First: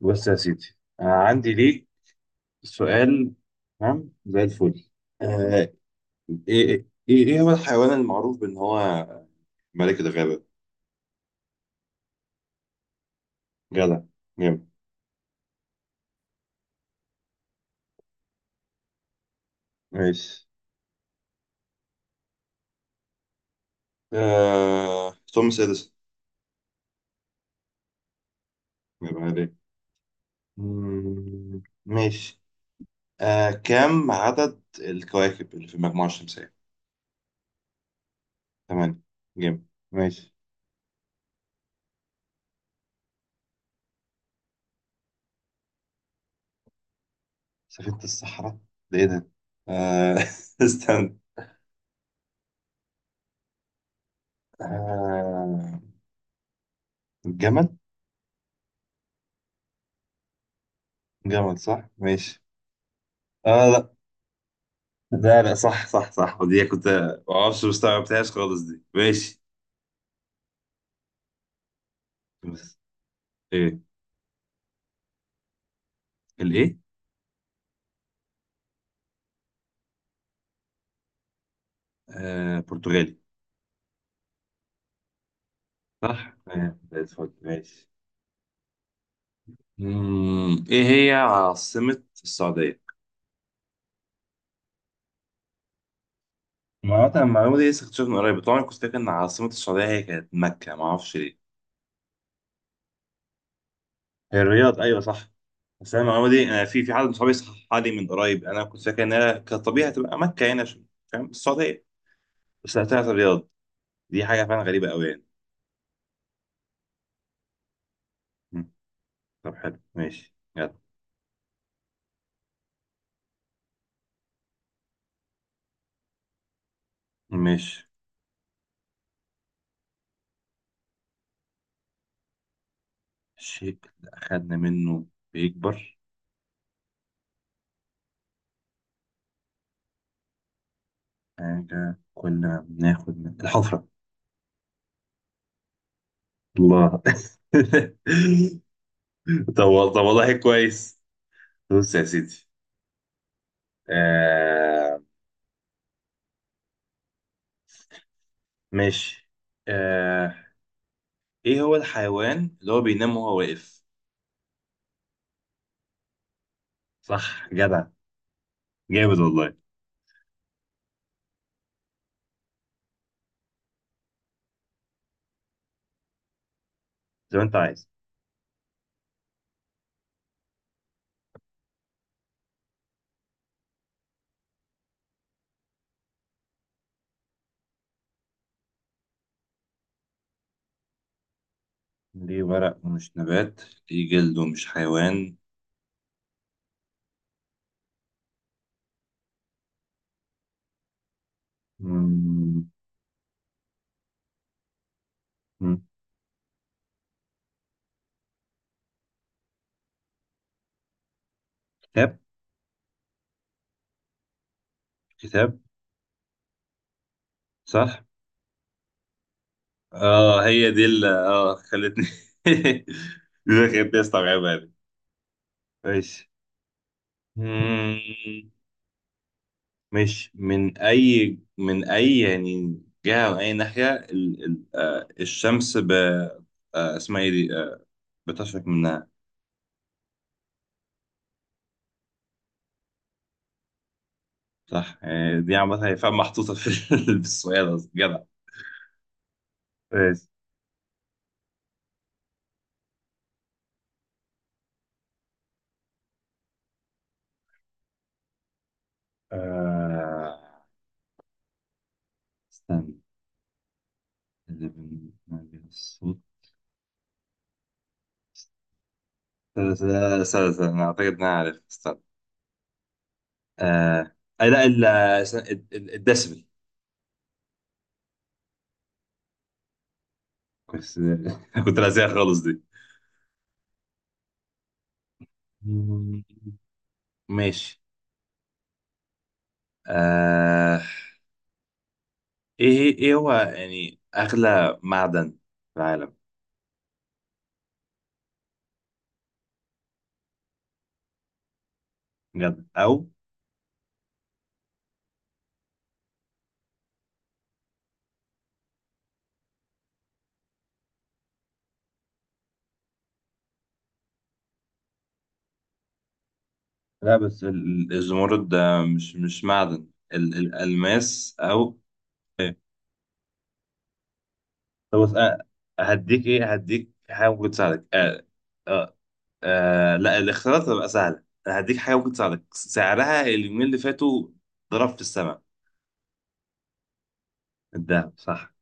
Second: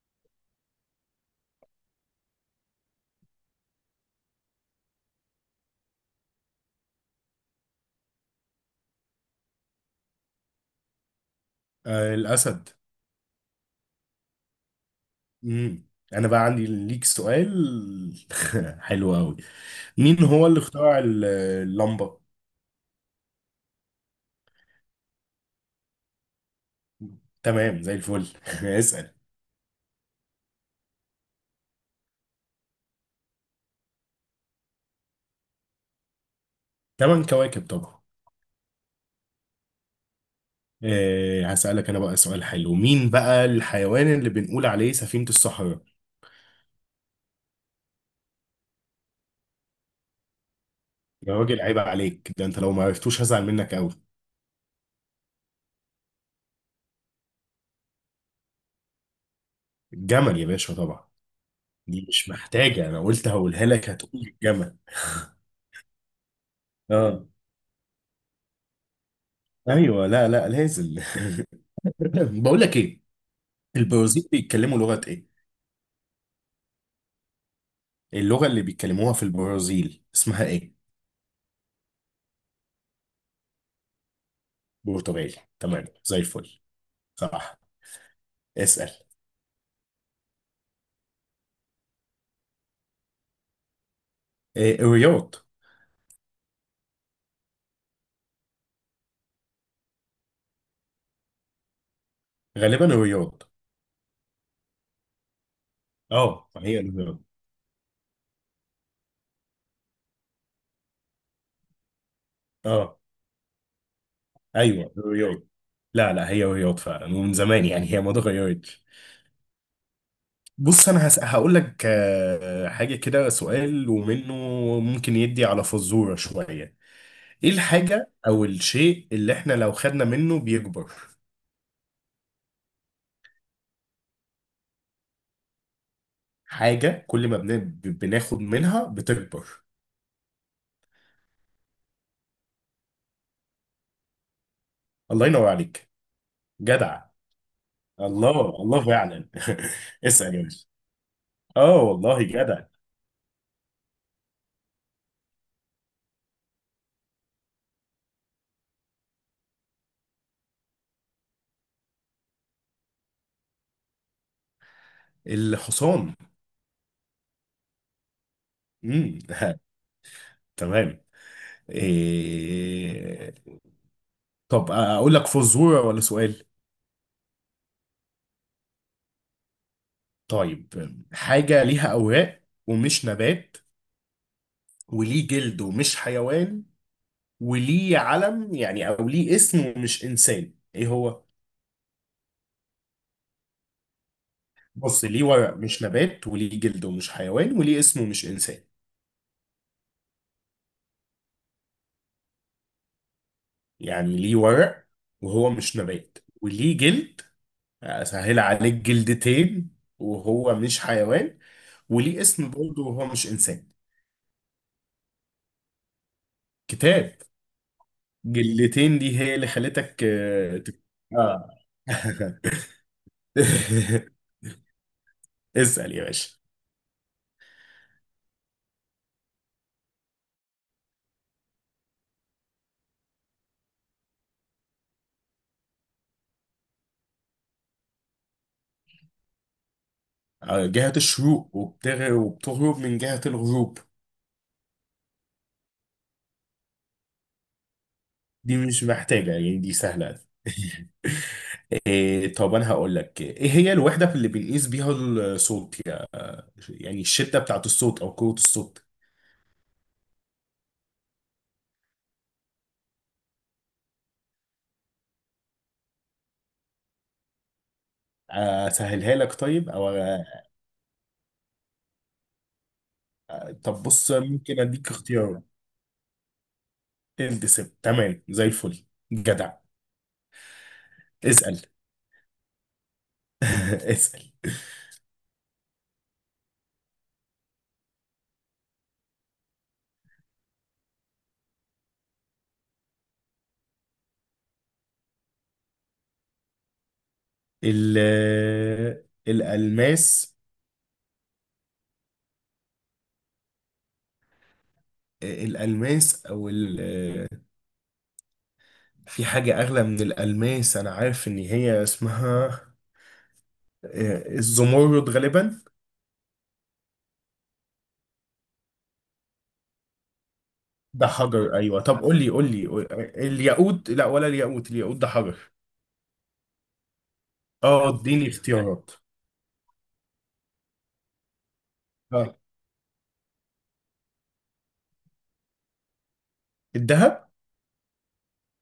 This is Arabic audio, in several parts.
بص يا سيدي. عندي ليك سؤال. تمام زي الفل. آه ايه هو الحيوان المعروف بان هو ملك الغابة؟ آه، الأسد. جدع. جامد. مم. أنا بقى عندي ليك سؤال. حلو أوي. مين ماشي. هو اللي اخترع اللمبة؟ توماس اديسون. تمام زي الفل. اسأل. يبقى عليك. ماشي. كم عدد الكواكب اللي في المجموعة الشمسية؟ تمن كواكب طبعا. 8. جامد. ماشي. هسألك أنا بقى سؤال حلو، مين بقى الحيوان اللي بنقول عليه سفينة الصحراء؟ سفينة الصحراء، ده ايه ده؟ آه استنى. يا راجل، عيب عليك، ده أنت لو ما عرفتوش هزعل منك أوي. آه الجمل؟ الجمل يا باشا، طبعا. جمل صح؟ دي مش ماشي. محتاجة، أنا قلت هقولها لك لا، هتقول الجمل. لا لا، صح صح صح، ودي كنت اه، ما اعرفش، مستوعبتهاش خالص دي. ماشي ايوه، لا لا، لازم. بقول لك بس. ايه. ايه؟ البرازيل بيتكلموا لغة ايه؟ الايه؟ اللغة اللي بيتكلموها في البرازيل اسمها ايه؟ برتغالي. برتغالي، تمام زي صح. الفل. زي الفل. صح. ماشي. اسأل. ايه هي عاصمة السعودية؟ إيه، الرياض. ما هو أنا المعلومة دي لسه اكتشفتها من قريب، طبعا كنت فاكر ان عاصمة السعودية هي كانت مكة، ما اعرفش ليه. غالبا الرياض. هي الرياض، ايوه صح. بس انا المعلومة دي، اه، انا هي في حد من الرياض. صحابي صححها لي من قريب، انا كنت فاكر انها كطبيعي هتبقى مكة هنا عشان- فاهم، السعودية. بس لا، اه، طلعت الرياض. دي حاجة فعلا غريبة ايوه، قوي يعني. الرياض. لا لا، هي الرياض فعلا ومن زمان يعني، هي ما مم، اتغيرتش. طب حلو ماشي يلا. بص انا هقول لك حاجة كده، سؤال ومنه، ممكن يدي على فزورة شوية. ايه مش الحاجة او الشيء اللي احنا لو خدنا منه بيكبر؟ الشيء اللي أخدنا منه بيكبر؟ حاجة كل ما بناخد منها بتكبر. حاجة كنا بناخد من الحفرة. الله ينور عليك. الله. جدع. الله الله فعلا. طب طب والله اسأل يا باشا. كويس. اه، بص يا والله سيدي. جدع. آه ماشي. آه إيه هو الحيوان اللي هو بينام وهو واقف؟ الحصان. صح جدع. جامد امم والله. تمام. إيه... طب اقول لك فزورة ولا سؤال؟ زي ما أنت عايز. طيب، حاجة ليها أوراق ومش نبات، وليه جلد ومش حيوان، وليه علم يعني أو ليه اسم ومش إنسان، إيه هو؟ ليه ورق ومش نبات، ليه جلد ومش بص، حيوان؟ ليه ورق مش نبات، وليه جلد ومش حيوان، وليه اسم ومش إنسان. مم، يعني ليه ورق وهو مش مم. نبات، وليه جلد. اسهل عليك، جلدتين وهو مش حيوان، كتاب. وليه اسم برضه وهو مش انسان. كتاب. كتاب. صح. جلدتين دي هي اللي خلتك اه هي دي اللي آه. خلتني دي اللي خلتني استوعبها دي. اسأل يا ماشي. باشا. مم. ماشي. من اي يعني جهة، من اي ناحية ال... ال... آه الشمس ب... آه اسمها ايه دي؟ بتشرق منها؟ آه، جهة الشروق وبتغرب من جهة الغروب. صح. دي عامة، هي فعلا محطوطة في في السؤال أصلا. جدع. دي مش محتاجة يعني، دي سهلة. ماشي. إيه، طب انا هقول لك ايه هي الوحدة اللي بنقيس بيها الصوت يعني الشدة بتاعت الصوت او قوة الصوت. آه استنى. اللي بنعمل الصوت. اسهلها لك، استنى طيب او استنى استنى، استنى، أنا أعتقد إن أنا عارف. طب بص، آه ممكن لا، اديك اختيار. الدسبل. الدسم، تمام زي الفل. جدع. بس. اسأل. كنت لازقها خالص دي. اسأل. ماشي. آه ايه هو يعني اغلى معدن في العالم؟ ال الألماس. بجد او الألماس او في حاجة اغلى من الألماس، انا عارف ان هي اسمها الزمرد غالبا. لا، بس الزمرد ده مش معدن، ده الالماس حجر، او. ايوه، طب قول لي قول إيه؟ لي. الياقوت، لا ولا الياقوت، الياقوت طب ده بص، حجر. هديك حاجه ممكن تساعدك. اه، اديني اختيارات. آه لا، الاختيارات هتبقى سهله، أنا هديك حاجه ممكن اه، تساعدك، سعرها اليومين اللي فاتوا ضرب في السماء. الذهب. الدهب صح.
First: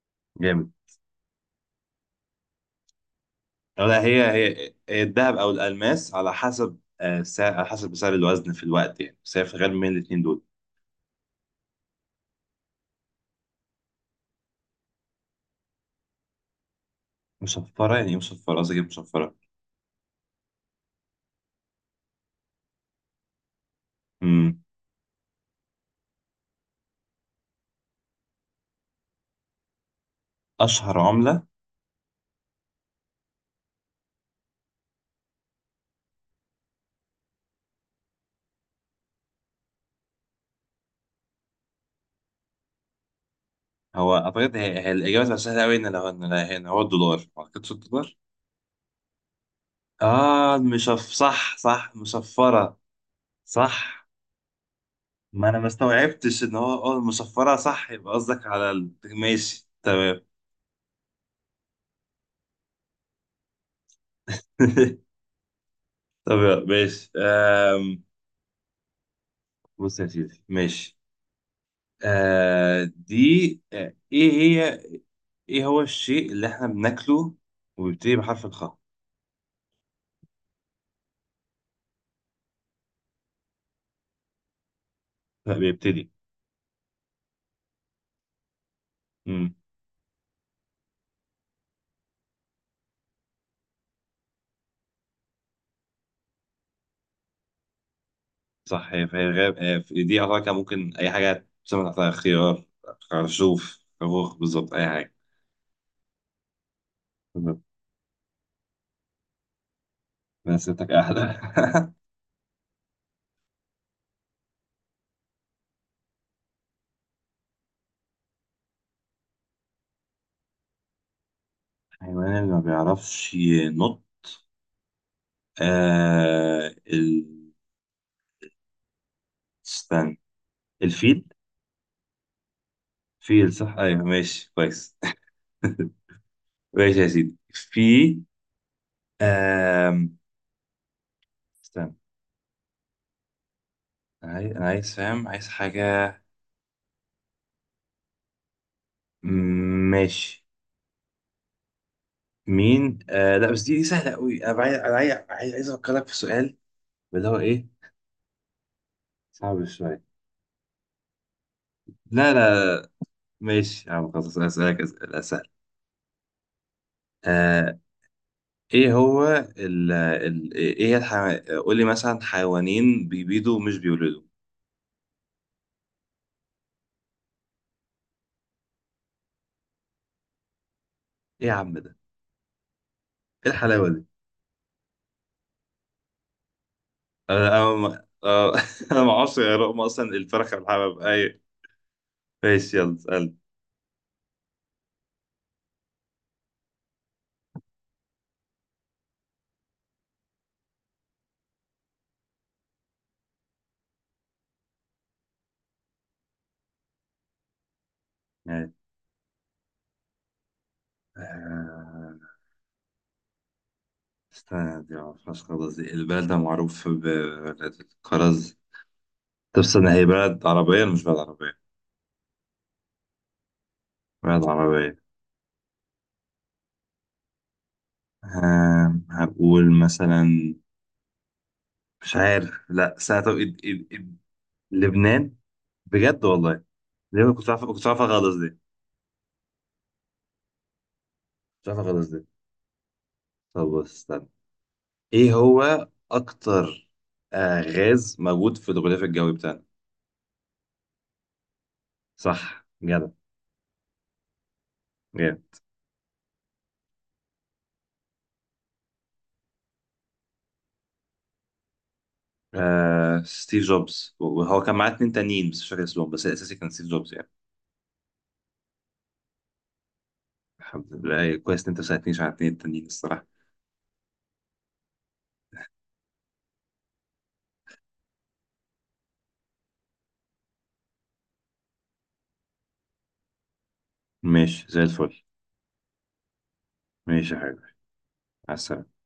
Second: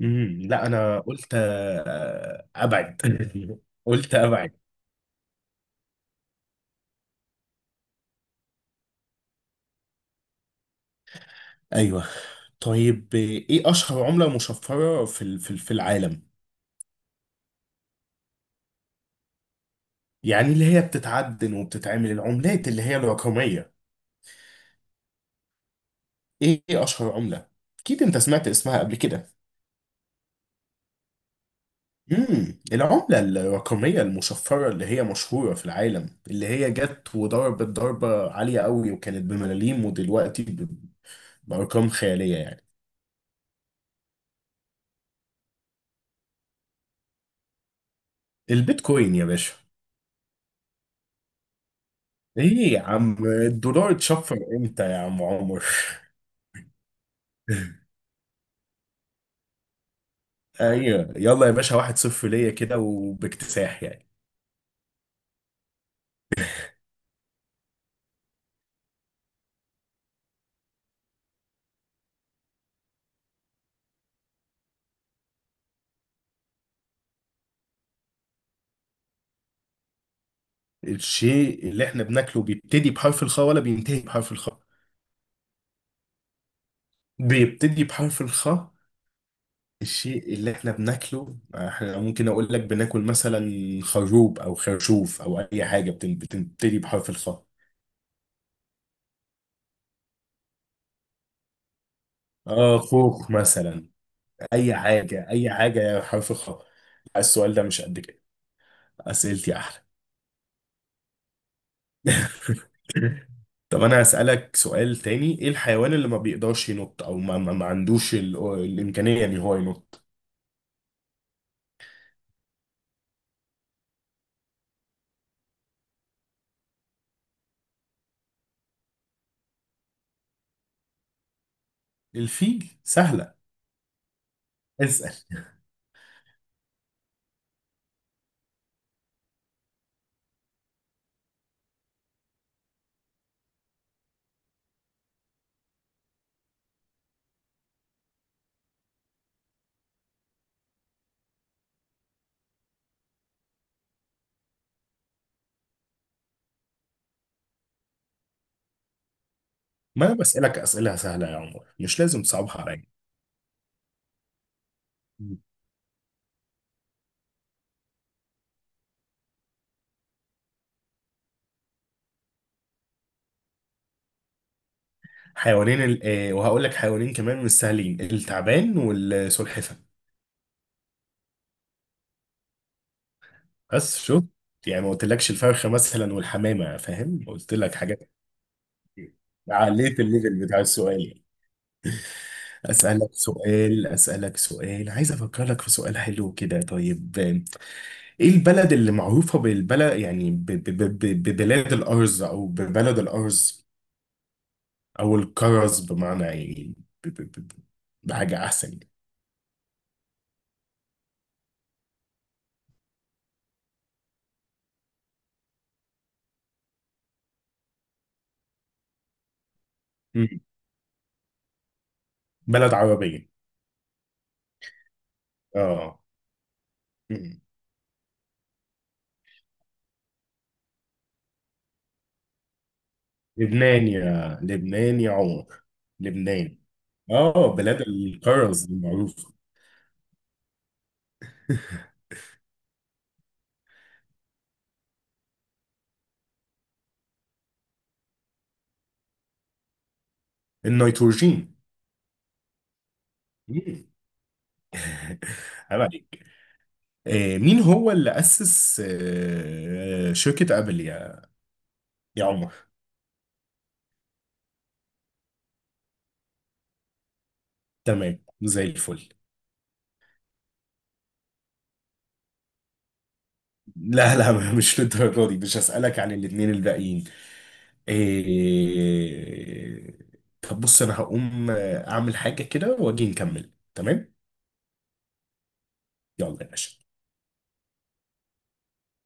لا، جامد. انا قلت ابعد. أو لا، قلت هي ابعد. هي هي الدهب او الالماس على حسب، سعر، على حسب سعر الوزن في الوقت يعني، بس هي في الغالب من الاثنين دول. ايوه. طيب، ايه اشهر عمله مشفره في العالم؟ مصفرة يعني ايه مصفرة؟ قصدي إيه مصفرة؟ يعني اللي هي بتتعدن وبتتعمل العملات اللي هي الرقميه. امم إيه اشهر عمله؟ اكيد انت سمعت اسمها قبل كده. اشهر عملة. العمله الرقميه المشفره اللي هي مشهوره في العالم، اللي هي جت وضربت ضربه عاليه قوي، وكانت بملاليم ودلوقتي بارقام خياليه يعني. هو اعتقد هي, الاجابة تبقى سهلة قوي ان لو ان هنا هو الدولار، ما اعتقدش الدولار. البيتكوين يا باشا. اه صح صح ايه مصفرة. يا عم، الدولار صح. اتشفر امتى يا عم ما انا عمر؟ ما استوعبتش ان هو المصفرة، صح يبقى قصدك على ماشي تمام. ايوه، يلا يا باشا، 1-0 ليا كده وباكتساح يعني. طب يلا، ماشي. بص يا سيدي ماشي. آه دي آه ايه هي ايه هو الشيء اللي احنا بناكله وبيبتدي بحرف الخاء؟ الشيء اللي احنا بناكله بيبتدي بحرف الخاء ولا بينتهي بحرف الخاء؟ لا، بيبتدي. بيبتدي بحرف الخاء. امم الشيء اللي احنا بناكله احنا، ممكن اقول لك بناكل مثلا خروب او خرشوف او اي حاجه بتبتدي بحرف الخاء. صح. هي فهي غاب. دي اعتقد كان ممكن اي حاجه تسمى تحتها خيار، اه، خوخ خرشوف، مثلا. خروخ بالظبط اي اي حاجه، حاجه اي حاجه حرف الخاء. السؤال بالظبط. ده مش قد كده. اسئلتي احلى. بس ستك احلى. طب انا هسألك سؤال تاني، ايه الحيوان اللي ما بيقدرش ينط او ما عندوش الامكانية ان هو ينط؟ الحيوان اللي ما بيعرفش ينط؟ آه ال... استنى. الفيل. الفيل سهلة. فيل صح، ايوه ماشي كويس. اسأل. ماشي يا سيدي. في آم... استنى. انا عايز فاهم، عايز حاجة. ماشي. مين آه لا بس دي سهلة قوي. انا عايز افكرك في سؤال. اللي هو ايه، صعب شوية. ما انا بسألك اسئلة سهلة يا عمر، مش لازم لا تصعبها عليا. لا، ماشي يا عم، خلاص اسألك اسئلة سهلة. آه ايه هو ال ال ايه هي الح... قول لي مثلا حيوانين بيبيضوا ومش بيولدوا. حيوانين ال... آه وهقول لك حيوانين كمان مش سهلين، التعبان والسلحفة. ايه يا عم ده؟ ايه الحلاوة بس دي؟ شوف، يعني ما قلتلكش الفرخة مثلا والحمامة، فاهم انا قلت انا لك ما- حاجات آه، انا ما كتير. اعرفش يا رقم عليت اصلا، الليفل الفرخة بتاع والحبة، السؤال. ايوه. ماشي يلا اسأل. أسألك سؤال، عايز أفكر لك في سؤال حلو كده. طيب، إيه البلد اللي معروفة بالبلد يعني ببلاد الأرز أو ببلد الأرز أو الكرز، بمعنى يعني ب- ب- ب- ب- بحاجة أحسن يعني. آه. استنى، دي معرفهاش خالص دي، البلد ده معروف ببلد الكرز؟ طب استنى، هي مم. بلد عربية ولا مش بلد عربية؟ بلد عربية. بلد عربية. آه. مم. هقول مثلا، مش عارف، لا استنى، طب إد إد لبنان، إد يا لبنان يا لبنان؟ عمر. بجد لبنان. والله. ليه ما كنتش آه، عارف، بلاد كنت عارفها خالص دي. الكرز المعروفة. كنت عارفها خالص دي. طب بص استنى. ايه هو أكتر غاز موجود في الغلاف الجوي بتاعنا؟ النيتروجين. صح جدع. مم. جامد. عيب عليك. مين هو اللي أسس شركة أبل يا عمر؟ ستيف جوبز، وهو كان معاه 2 تانيين بس مش فاكر اسمهم، بس الأساسي كان ستيف جوبز يعني. تمام زي الفل. الحمد لله، كويس إن أنت ساعدتنيش على 2 التانيين الصراحة. لا لا، مش للدرجة دي، مش هسألك عن الاتنين الباقيين. آه، طب بص، أنا هقوم أعمل حاجة كده وأجي نكمل، تمام؟ ماشي زي الفل. يلا يا باشا. ماشي يا حبيبي. على السلامة.